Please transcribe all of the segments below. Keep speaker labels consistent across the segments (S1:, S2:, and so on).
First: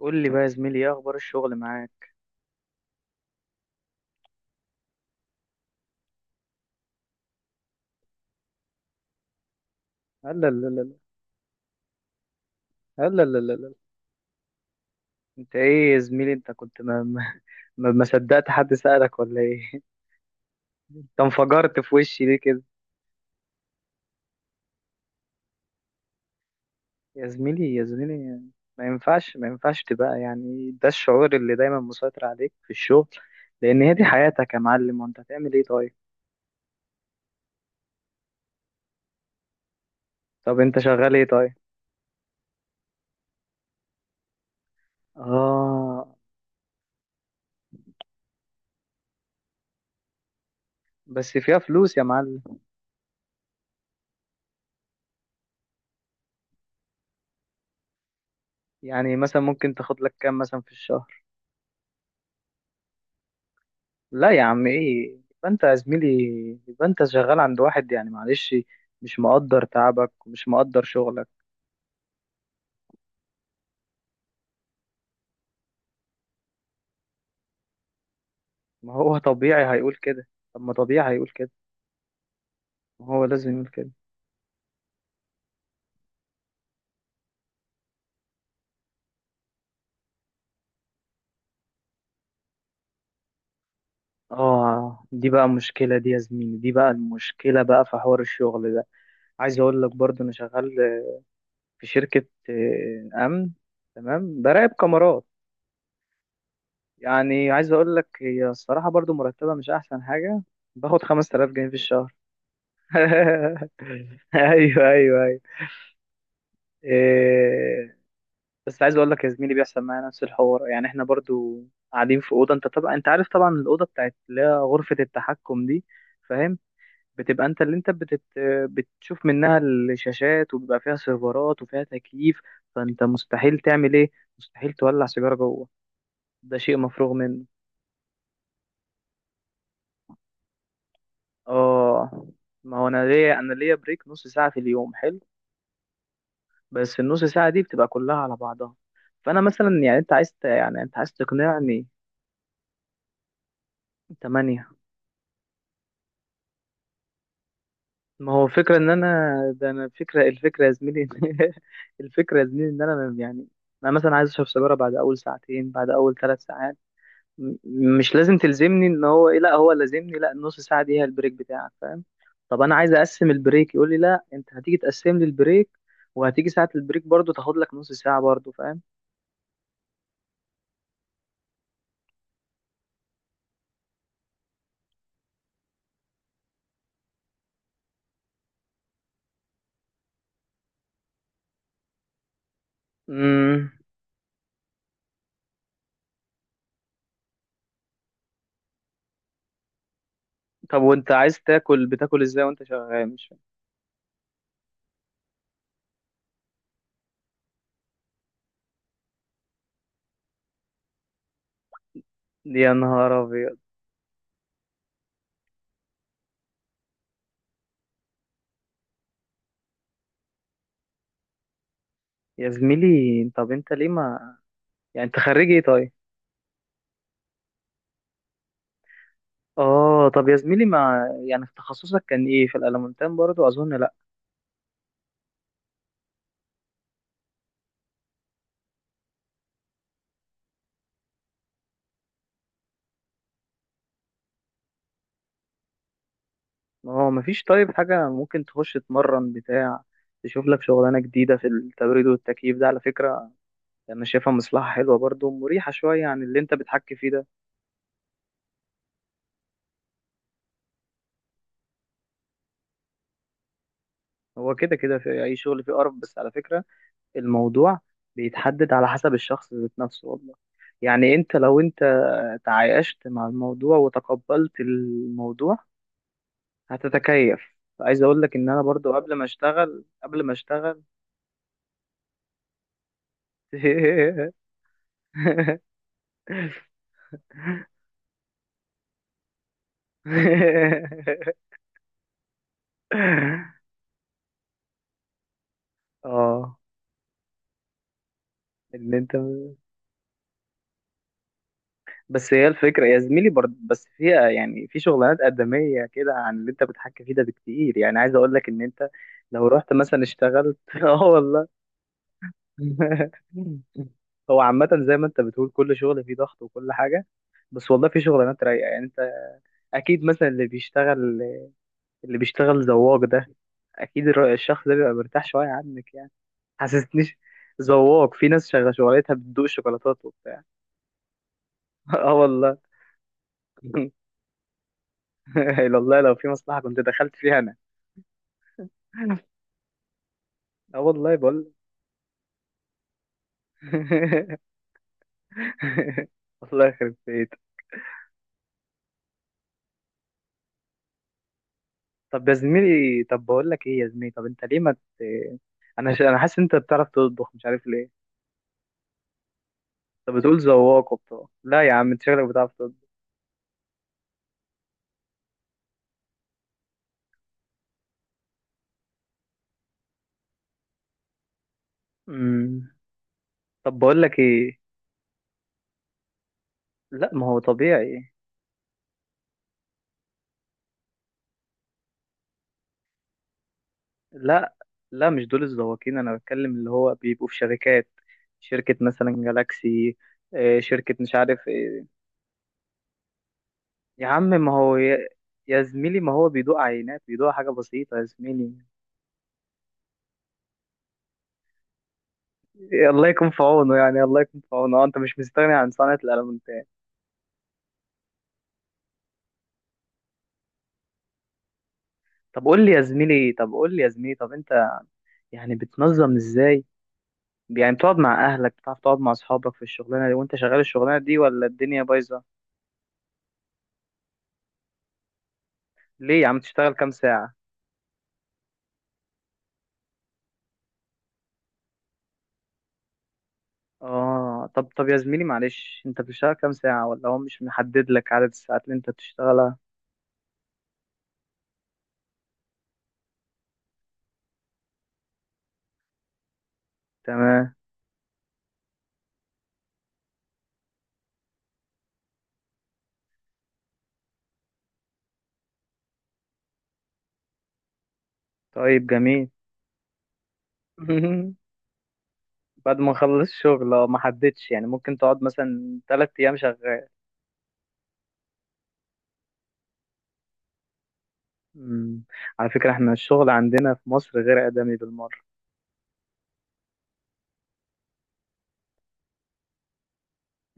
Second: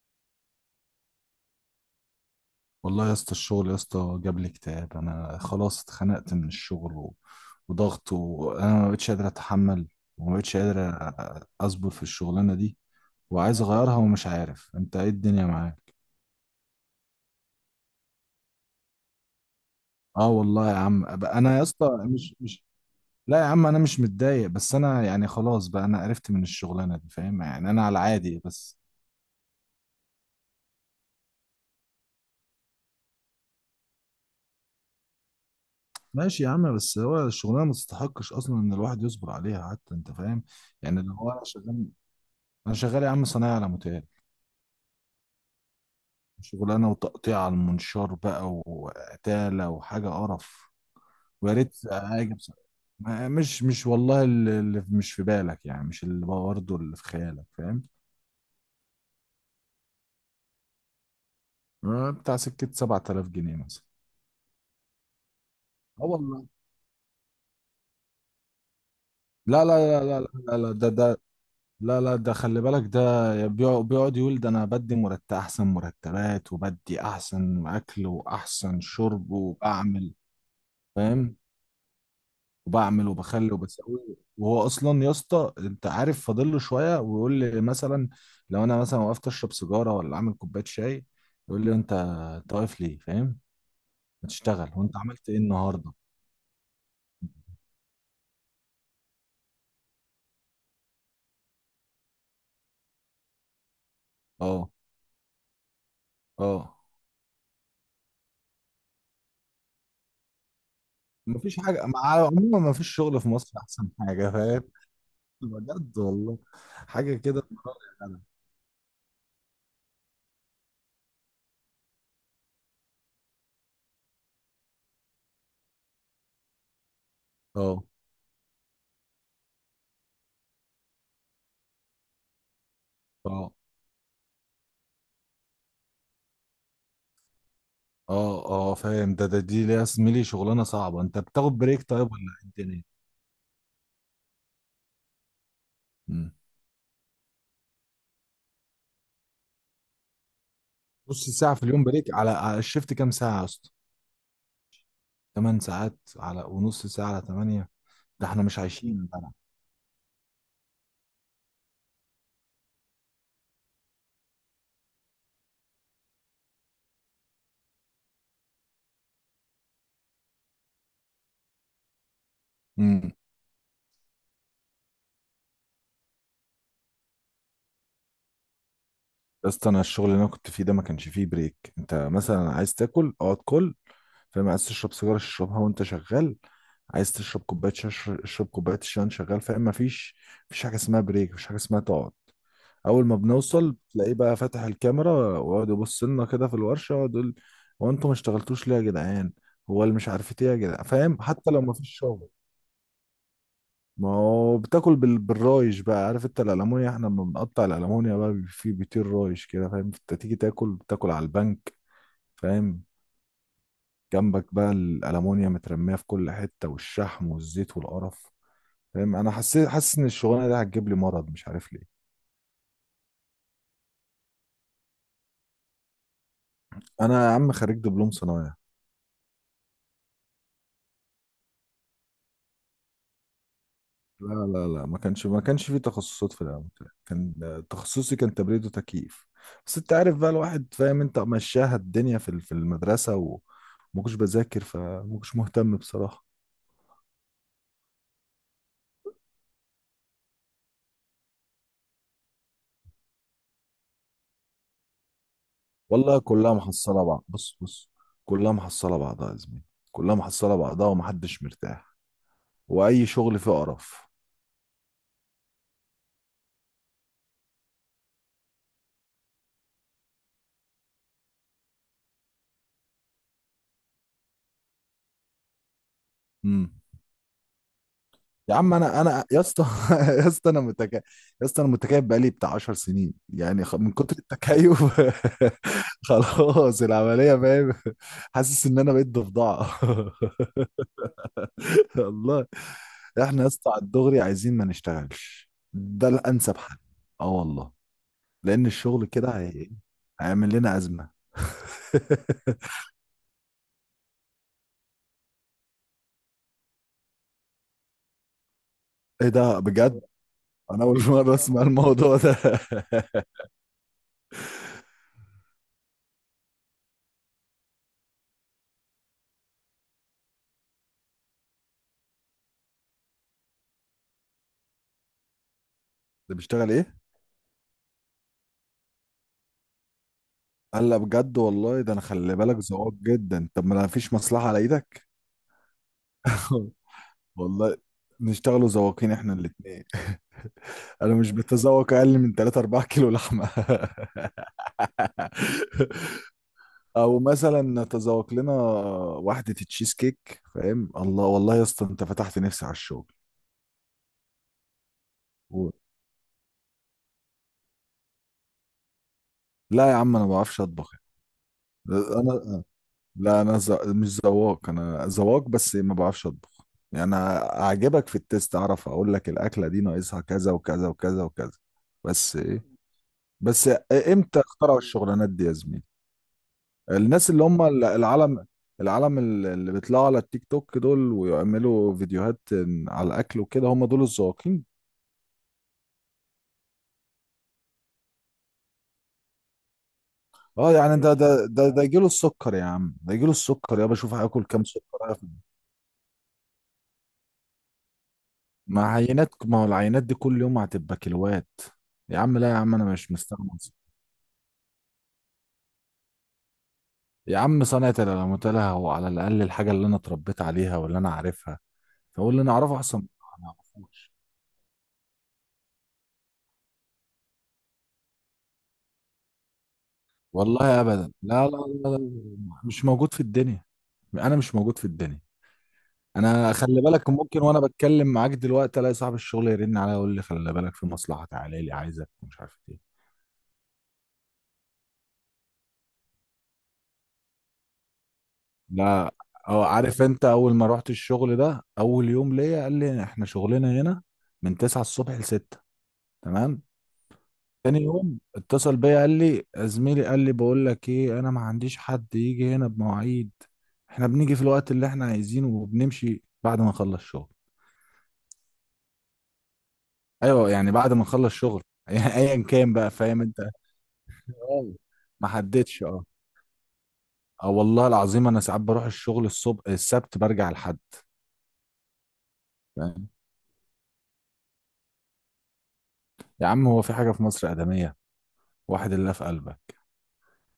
S1: قول لي بقى يا زميلي، ايه اخبار الشغل معاك؟
S2: والله يا اسطى الشغل يا اسطى جاب لي اكتئاب. انا خلاص اتخنقت من الشغل و... وضغط، وانا ما بقتش قادر اتحمل،
S1: لا
S2: وما
S1: لا
S2: بقتش
S1: لا
S2: قادر
S1: لا.
S2: اصبر في الشغلانه دي،
S1: لا لا لا
S2: وعايز
S1: لا.
S2: اغيرها ومش عارف انت ايه الدنيا
S1: انت ايه
S2: معاك.
S1: يا زميلي؟ انت كنت ما صدقت حد سألك ولا ايه؟
S2: اه والله يا عم،
S1: انت
S2: انا يا
S1: انفجرت
S2: اسطى
S1: في وشي
S2: مش
S1: ليه كده؟
S2: مش لا يا عم، انا مش متضايق، بس انا يعني خلاص بقى، انا قرفت من الشغلانه دي،
S1: يا
S2: فاهم؟ يعني
S1: زميلي يا
S2: انا على
S1: زميلي،
S2: عادي بس.
S1: ما ينفعش تبقى يعني ده الشعور اللي دايما مسيطر عليك في الشغل، لان هي دي حياتك يا معلم. وانت هتعمل ايه طيب؟
S2: ماشي يا عم، بس هو الشغلانه ما تستحقش اصلا ان الواحد يصبر عليها حتى، انت فاهم؟
S1: طب انت
S2: يعني اللي
S1: شغال ايه
S2: هو انا
S1: طيب؟
S2: شغال. انا شغال يا عم صنايعي على متاهل.
S1: اه،
S2: شغلانه وتقطيع على المنشار بقى، وقتاله وحاجه قرف.
S1: بس
S2: ويا
S1: فيها
S2: ريت
S1: فلوس يا
S2: اجي
S1: معلم.
S2: بصراحه. مش والله، اللي مش في بالك، يعني مش اللي برضه اللي في خيالك، فاهم؟
S1: يعني مثلا ممكن تاخد لك كام مثلا في الشهر؟
S2: آه، بتاع سكه 7000 جنيه مثلا.
S1: لا يا عم، ايه؟ يبقى انت يا
S2: اه
S1: زميلي
S2: والله.
S1: يبقى انت شغال عند واحد، يعني معلش، مش مقدر
S2: لا لا لا
S1: تعبك
S2: لا
S1: ومش
S2: لا لا،
S1: مقدر
S2: ده ده...
S1: شغلك.
S2: لا لا، ده خلي بالك ده بيقعد يقول، ده انا بدي مرتب، احسن مرتبات، وبدي احسن اكل، واحسن
S1: ما هو
S2: شرب،
S1: طبيعي هيقول
S2: وبعمل،
S1: كده. طب ما طبيعي هيقول
S2: فاهم؟
S1: كده. ما
S2: وبعمل
S1: هو لازم
S2: وبخلي
S1: يقول كده.
S2: وبسوي. وهو اصلا يا اسطى، انت عارف، فاضل له شويه ويقول لي مثلا، لو انا مثلا وقفت اشرب سيجاره ولا عامل كوبايه شاي، يقول لي، انت، انت واقف ليه؟ فاهم؟ ما تشتغل، وانت
S1: اه،
S2: عملت
S1: دي
S2: ايه
S1: بقى
S2: النهارده.
S1: مشكلة، دي يا زميلي دي بقى المشكلة بقى في حوار الشغل ده. عايز اقول لك برضو انا شغال في شركة امن، تمام، براقب
S2: اه،
S1: كاميرات.
S2: اه.
S1: يعني عايز اقول لك هي الصراحة برضو مرتبة مش احسن حاجة. باخد 5000
S2: مفيش
S1: جنيه في
S2: حاجه مع...
S1: الشهر.
S2: عموما مفيش شغل في مصر احسن حاجه، فاهم؟
S1: ايوه ايوه.
S2: بجد والله. حاجه كده.
S1: إيه، بس عايز اقول لك يا زميلي بيحصل معايا نفس الحوار، يعني احنا برضو قاعدين في اوضه. انت طبعا انت عارف طبعا الاوضه بتاعت اللي هي غرفه التحكم دي، فاهم؟ بتبقى انت اللي
S2: اه،
S1: بتشوف منها الشاشات، وبيبقى فيها سيرفرات وفيها تكييف. فانت
S2: اه،
S1: مستحيل تعمل ايه؟ مستحيل تولع سيجاره جوه، ده شيء مفروغ منه.
S2: اه، اه، فاهم؟ ده ده دي ليا زميلي شغلانه صعبه، انت بتاخد بريك طيب ولا
S1: اه،
S2: إيه
S1: ما
S2: الدنيا؟
S1: هو انا ليا، انا ليا بريك نص ساعه في اليوم، حلو. بس النص ساعه دي بتبقى كلها على بعضها. فانا مثلا، يعني انت عايز يعني انت عايز
S2: نص ساعة في اليوم
S1: تقنعني؟
S2: بريك؟ على الشيفت كام ساعة يا اسطى؟
S1: 8.
S2: تمن ساعات؟ على ونص ساعة على تمانية؟ ده
S1: ما
S2: احنا
S1: هو
S2: مش
S1: فكرة ان
S2: عايشين يا
S1: انا،
S2: جدع.
S1: ده انا فكرة الفكرة يا زميلي. الفكرة يا زميلي ان انا يعني، انا مثلا عايز اشرب سيجارة بعد اول ساعتين، بعد اول ثلاث ساعات. مش لازم تلزمني ان هو ايه، لا هو لازمني، لا النص ساعة دي هي البريك بتاعك، فاهم؟ طب انا عايز
S2: امم
S1: اقسم البريك، يقول لي لا انت هتيجي تقسم لي البريك، وهتيجي ساعة البريك برضو تاخد لك نص ساعة برضو، فاهم؟
S2: يا اسطى، انا الشغل اللي انا كنت فيه ده ما كانش فيه بريك. انت مثلا عايز تاكل، اقعد كل، فاهم؟ عايز تشرب سيجارة، اشربها وانت شغال. عايز تشرب كوباية شاي، اشرب كوباية الشاي وانت شغال، فاهم؟ مفيش، مفيش حاجة اسمها بريك، مفيش حاجة اسمها تقعد. اول ما
S1: امم.
S2: بنوصل تلاقيه بقى فاتح الكاميرا، ويقعد يبص لنا كده في الورشة، ويقعد يقول، هو انتوا ما اشتغلتوش ليه يا جدعان؟ هو اللي مش عارف ايه يا
S1: طب
S2: جدعان،
S1: وانت
S2: فاهم؟
S1: عايز
S2: حتى لو
S1: تاكل
S2: مفيش
S1: بتاكل
S2: شغل.
S1: ازاي وانت شغال؟ مش فاهم.
S2: ما هو بتاكل بالرايش بقى، عارف انت الالمونيا، احنا لما بنقطع الالمونيا بقى في بيطير رايش كده، فاهم؟ انت تيجي تاكل، بتاكل على البنك،
S1: يا
S2: فاهم؟
S1: نهار ابيض.
S2: جنبك بقى الالمونيا مترميه في كل حته، والشحم والزيت والقرف، فاهم؟ انا حسيت، حاسس ان الشغلانه دي هتجيب لي مرض، مش عارف ليه.
S1: يا زميلي، طب انت ليه ما، يعني انت خريج ايه طيب؟
S2: انا يا عم خريج دبلوم صنايع.
S1: اه، طب يا زميلي، ما يعني في تخصصك كان ايه؟ في الالمونتان برضو اظن؟ لا،
S2: لا لا لا، ما كانش في تخصصات في الاول. كان، تخصصي كان تبريد وتكييف. بس انت عارف بقى، الواحد فاهم، انت مشاها الدنيا في في المدرسه، وما كنتش بذاكر، فما كنتش مهتم بصراحه.
S1: ما هو مفيش طيب حاجة ممكن تخش تتمرن بتاع، تشوف لك شغلانة جديدة في التبريد والتكييف ده. على فكرة انا شايفها مصلحة حلوة برضو، مريحة شوية
S2: والله
S1: عن اللي انت
S2: كلها
S1: بتحكي
S2: محصله
S1: فيه
S2: بعض،
S1: ده.
S2: بص بص، كلها محصله بعضها يا زميلي، كلها محصله بعضها ومحدش مرتاح، واي شغل فيه قرف.
S1: هو كده كده في اي شغل فيه قرف، بس على فكرة الموضوع بيتحدد على حسب الشخص ذات نفسه، والله. يعني انت لو انت تعايشت مع الموضوع وتقبلت الموضوع، هتتكيف. عايز اقول لك ان
S2: يا
S1: انا
S2: عم
S1: برضو،
S2: انا،
S1: قبل ما
S2: انا يا اسطى
S1: اشتغل قبل
S2: يا
S1: ما
S2: اسطى، انا
S1: اشتغل
S2: متكيف بقالي بتاع 10 سنين يعني، من كتر التكيف. خلاص العمليه، فاهم؟ حاسس ان انا بقيت ضفدعه. الله. احنا يا اسطى على الدغري عايزين ما نشتغلش، ده
S1: اه،
S2: الانسب حل. اه والله. لان
S1: ان
S2: الشغل
S1: انت،
S2: كده هي... هيعمل لنا ازمه.
S1: بس هي الفكره يا زميلي برضه، بس فيها يعني في شغلانات ادميه كده عن اللي انت بتحكي فيه ده بكتير. يعني عايز اقول لك ان انت
S2: ايه
S1: لو
S2: ده
S1: رحت
S2: بجد؟
S1: مثلا اشتغلت.
S2: انا
S1: اه
S2: اول مره
S1: والله.
S2: اسمع الموضوع ده.
S1: هو عامه زي ما انت بتقول كل شغل فيه ضغط وكل حاجه، بس والله في شغلانات رايقه. يعني انت اكيد مثلا اللي بيشتغل زواج ده، اكيد الشخص ده بيبقى مرتاح شويه عنك، يعني.
S2: ده بيشتغل ايه؟
S1: حسستنيش ذواق. في ناس شغاله شغلتها بتدوق شوكولاتات وبتاع.
S2: قال لا، بجد والله، ده انا
S1: اه
S2: خلي بالك
S1: والله.
S2: ذواق جدا، طب ما انا مفيش مصلحه على ايدك.
S1: إلا والله، لو في مصلحه كنت دخلت فيها انا.
S2: والله نشتغلوا ذواقين احنا الاثنين.
S1: اه
S2: انا
S1: والله
S2: مش
S1: بقول.
S2: بتذوق اقل من 3 4 كيلو لحمه.
S1: والله يخرب
S2: او
S1: بيت.
S2: مثلا نتذوق لنا واحده تشيز كيك، فاهم؟ الله، والله يا اسطى انت
S1: طب يا
S2: فتحت نفسي على
S1: زميلي،
S2: الشغل.
S1: طب بقول لك ايه يا زميلي، طب انت ليه ما،
S2: و...
S1: انا حاسس انت بتعرف تطبخ، مش عارف ليه.
S2: لا يا
S1: طب
S2: عم، انا ما
S1: بتقول
S2: بعرفش اطبخ.
S1: ذواق وبتاع، لا يا عم انت شكلك بتعرف
S2: انا،
S1: تطبخ.
S2: لا انا مش ذواق، انا ذواق بس ما بعرفش اطبخ. يعني أنا اعجبك في التيست، اعرف اقول لك الاكله دي ناقصها كذا وكذا وكذا وكذا، بس ايه،
S1: أمم.
S2: بس
S1: طب بقول لك
S2: امتى
S1: ايه.
S2: اخترعوا الشغلانات دي يا زميلي؟
S1: لا، ما
S2: الناس
S1: هو
S2: اللي هم
S1: طبيعي.
S2: العالم، العالم اللي بيطلعوا على التيك توك دول، ويعملوا فيديوهات على الاكل وكده، هم دول
S1: لا
S2: الذواقين.
S1: لا، مش دول الزواقين، انا بتكلم اللي هو بيبقوا في شركات. شركة مثلا جالاكسي،
S2: اه،
S1: شركة
S2: يعني ده
S1: مش
S2: ده
S1: عارف
S2: ده ده
S1: ايه.
S2: يجيله السكر يا عم، ده يجيله السكر، يا
S1: يا
S2: بشوف
S1: عم
S2: هاكل
S1: ما
S2: كام
S1: هو يا,
S2: سكر.
S1: يا زميلي ما هو بيدوق عينات، بيدوق حاجة بسيطة يا زميلي.
S2: مع عينات، ما هو العينات دي كل يوم هتبقى كيلوات. يا عم لا يا عم، انا
S1: الله
S2: مش
S1: يكون في
S2: مستغني.
S1: عونه، يعني الله يكون في عونه. انت مش مستغني عن صنعة الألمنتات؟
S2: يا عم صنعة العلامات لها، هو على الاقل الحاجه اللي انا اتربيت عليها واللي انا عارفها، فاقول اللي
S1: طب
S2: انا
S1: قول لي
S2: اعرفه
S1: يا
S2: احسن من اللي
S1: زميلي،
S2: أنا ما
S1: طب قول لي يا
S2: اعرفوش.
S1: زميلي، طب انت يعني بتنظم ازاي؟ يعني بتقعد مع اهلك؟ بتعرف تقعد مع اصحابك في الشغلانة دي وانت شغال
S2: والله
S1: الشغلانة
S2: ابدا،
S1: دي، ولا
S2: لا لا
S1: الدنيا
S2: لا لا،
S1: بايظة؟
S2: مش موجود في الدنيا. انا مش موجود في الدنيا.
S1: ليه يا عم؟
S2: انا
S1: تشتغل
S2: خلي
S1: كام
S2: بالك،
S1: ساعة؟
S2: ممكن وانا بتكلم معاك دلوقتي الاقي صاحب الشغل يرن عليا يقول لي، خلي بالك في مصلحه، تعالى لي عايزك، مش عارف إيه.
S1: اه، طب طب يا زميلي معلش، انت بتشتغل كام ساعة؟ ولا هو مش محدد لك عدد الساعات اللي انت
S2: لا.
S1: بتشتغلها؟
S2: اه، عارف، انت اول ما رحت الشغل ده، اول يوم ليا قال لي، احنا شغلنا هنا من 9 الصبح ل 6. تمام.
S1: تمام.
S2: تاني يوم اتصل بيا قال لي، زميلي، قال لي بقول لك ايه، انا ما عنديش حد يجي هنا بمواعيد، احنا بنيجي في الوقت اللي احنا عايزينه، وبنمشي بعد ما نخلص شغل.
S1: طيب جميل.
S2: ايوه، يعني بعد ما نخلص شغل، يعني ايا كان
S1: بعد
S2: بقى،
S1: ما
S2: فاهم
S1: اخلص
S2: انت؟
S1: الشغل؟ اه، ما حددش؟ يعني
S2: اه.
S1: ممكن تقعد
S2: ما
S1: مثلا
S2: حددش، اه.
S1: تلات ايام شغال؟
S2: اه والله العظيم، انا ساعات بروح الشغل الصبح السبت برجع الحد.
S1: مم. على فكرة احنا
S2: فاهم؟
S1: الشغل عندنا في مصر غير آدمي بالمرة.
S2: يا عم هو في حاجة في مصر آدمية؟ واحد الله في قلبك.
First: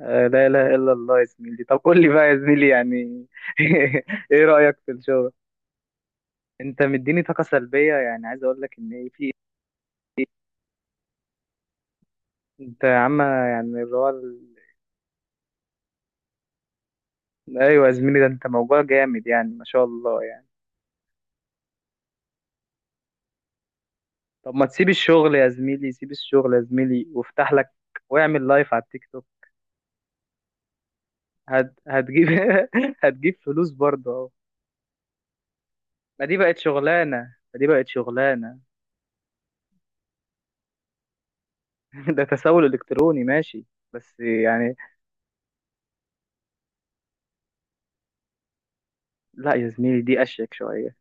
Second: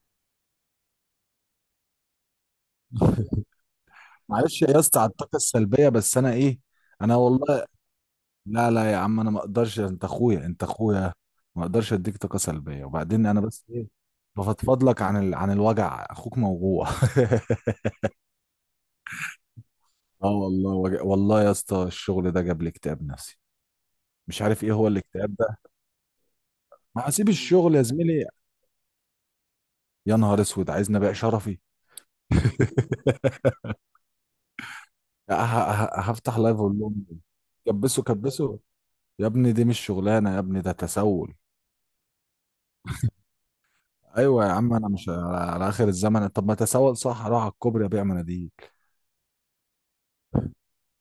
S1: آه لا اله الا الله. يا زميلي، طب قول لي بقى يا زميلي يعني، ايه
S2: معلش
S1: رأيك
S2: يا
S1: في
S2: اسطى على
S1: الشغل؟
S2: الطاقه السلبيه، بس انا ايه،
S1: انت
S2: انا
S1: مديني طاقة
S2: والله،
S1: سلبية، يعني عايز اقول
S2: لا
S1: لك ان
S2: لا يا
S1: ايه
S2: عم، انا
S1: في،
S2: ما اقدرش، انت اخويا، انت اخويا، ما اقدرش اديك طاقه
S1: انت
S2: سلبيه.
S1: يا عم،
S2: وبعدين انا
S1: يعني
S2: بس ايه،
S1: اللي هو،
S2: بفضفض لك عن ال... عن الوجع، اخوك موجوع.
S1: ايوه يا زميلي، ده انت موضوع جامد يعني، ما شاء الله
S2: اه
S1: يعني.
S2: والله وجع. والله يا اسطى، الشغل ده جاب لي اكتئاب نفسي، مش
S1: طب
S2: عارف
S1: ما
S2: ايه هو
S1: تسيب الشغل
S2: الاكتئاب
S1: يا
S2: ده.
S1: زميلي، سيب الشغل يا زميلي
S2: ما هسيب
S1: وافتح لك،
S2: الشغل يا زميلي.
S1: واعمل لايف على التيك توك.
S2: يا نهار اسود، عايز نبيع شرفي.
S1: هتجيب، هتجيب فلوس برضه اهو. ما دي
S2: هفتح
S1: بقت
S2: لايف اقول لهم،
S1: شغلانه، ما دي بقت
S2: كبسوا كبسوا.
S1: شغلانه.
S2: يا ابني دي مش شغلانه، يا ابني ده تسول.
S1: ده تسول الكتروني، ماشي. بس
S2: ايوه يا عم،
S1: يعني،
S2: انا مش على اخر الزمن، طب ما تسول صح، اروح على الكوبري ابيع مناديل.
S1: لا يا زميلي دي اشيك شويه.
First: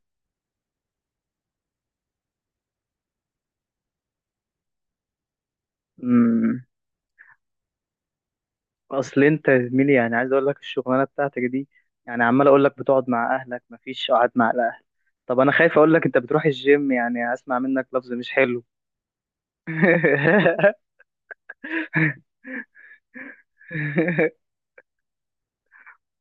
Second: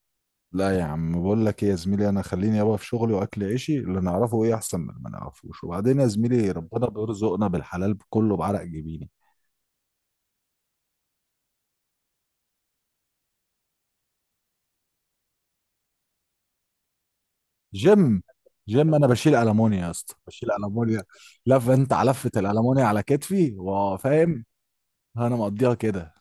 S2: لا يا عم، بقول لك ايه يا زميلي، انا خليني يابا في شغلي واكل عيشي، اللي نعرفه ايه احسن من اللي ما نعرفوش. وبعدين يا زميلي،
S1: امم.
S2: ربنا بيرزقنا بالحلال كله بعرق جبيني.
S1: اصل انت يا زميلي، يعني عايز اقول لك الشغلانه بتاعتك دي، يعني عمال اقول لك بتقعد مع اهلك، مفيش قعد مع الاهل. طب انا خايف اقول لك انت بتروح الجيم، يعني هسمع منك لفظ
S2: جيم،
S1: مش حلو.
S2: جيم انا بشيل المونيا يا اسطى، بشيل المونيا، لف انت على لفه الالمونيا على كتفي، وفاهم، انا مقضيها كده.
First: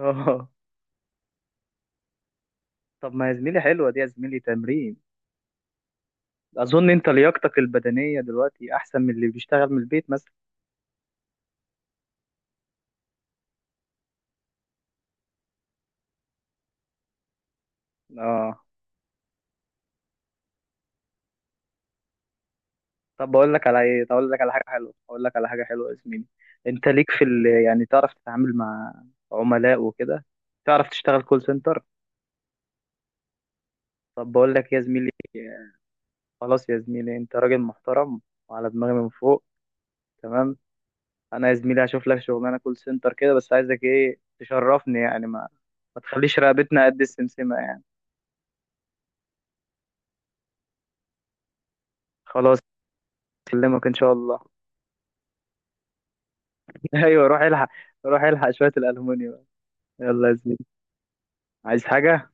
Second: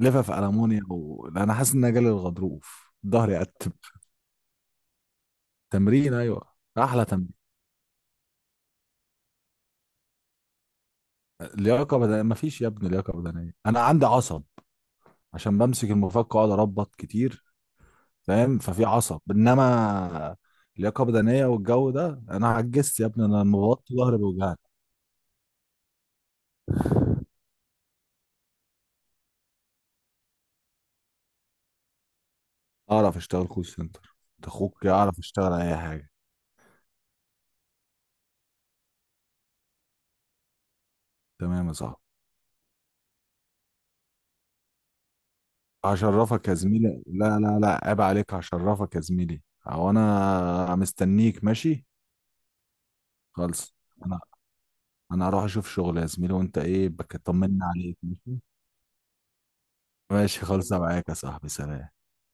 S2: لفه في المونيا، و... انا حاسس ان انا جالي الغضروف،
S1: طب ما يا
S2: ظهري
S1: زميلي
S2: قتب.
S1: حلوة دي، يا زميلي تمرين.
S2: تمرين، ايوه
S1: أظن
S2: احلى
S1: أنت
S2: تمرين.
S1: لياقتك البدنية دلوقتي أحسن من اللي بيشتغل من البيت مثلا.
S2: لياقه بدنيه، مفيش يا ابني لياقه بدنيه، انا عندي عصب عشان بمسك المفك واقعد اربط كتير، فاهم؟
S1: اه.
S2: ففي عصب، انما لياقه بدنيه والجو ده، انا عجزت يا ابني،
S1: طب
S2: انا
S1: بقول
S2: لما
S1: لك على
S2: بوطي
S1: إيه، طب
S2: ظهري
S1: أقول لك على
S2: بيوجعني.
S1: حاجة حلوة، أقول لك على حاجة حلوة يا زميلي. أنت ليك في يعني تعرف تتعامل مع عملاء وكده؟ تعرف تشتغل كول سنتر؟
S2: اعرف اشتغل كول سنتر،
S1: طب
S2: أنت
S1: بقول لك يا
S2: اخوك
S1: زميلي،
S2: اعرف اشتغل اي حاجه.
S1: خلاص يا زميلي، أنت راجل محترم وعلى دماغي من فوق، تمام. انا يا
S2: تمام يا
S1: زميلي
S2: صاحبي،
S1: هشوف لك شغلانه كول سنتر كده، بس عايزك ايه تشرفني يعني، ما، ما تخليش
S2: هشرفك يا
S1: رقبتنا قد
S2: زميلي، لا
S1: السمسمه
S2: لا لا،
S1: يعني.
S2: عيب عليك، هشرفك يا زميلي، هو انا مستنيك؟ ماشي.
S1: خلاص،
S2: خلص.
S1: اكلمك ان شاء
S2: انا،
S1: الله.
S2: انا هروح اشوف شغل يا زميلي، وانت ايه بك،
S1: ايوه روح
S2: طمنا
S1: الحق،
S2: عليك.
S1: روح
S2: ماشي،
S1: الحق شويه الالومنيوم. يلا يا
S2: ماشي.
S1: زميلي.
S2: خلص معاك يا صاحبي،
S1: عايز
S2: سلام.
S1: حاجه؟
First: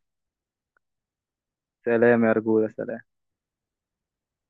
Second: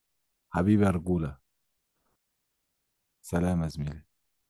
S2: حبيبي يا رجولة.
S1: سلام يا رجوله، سلام.
S2: سلام يا زميلي.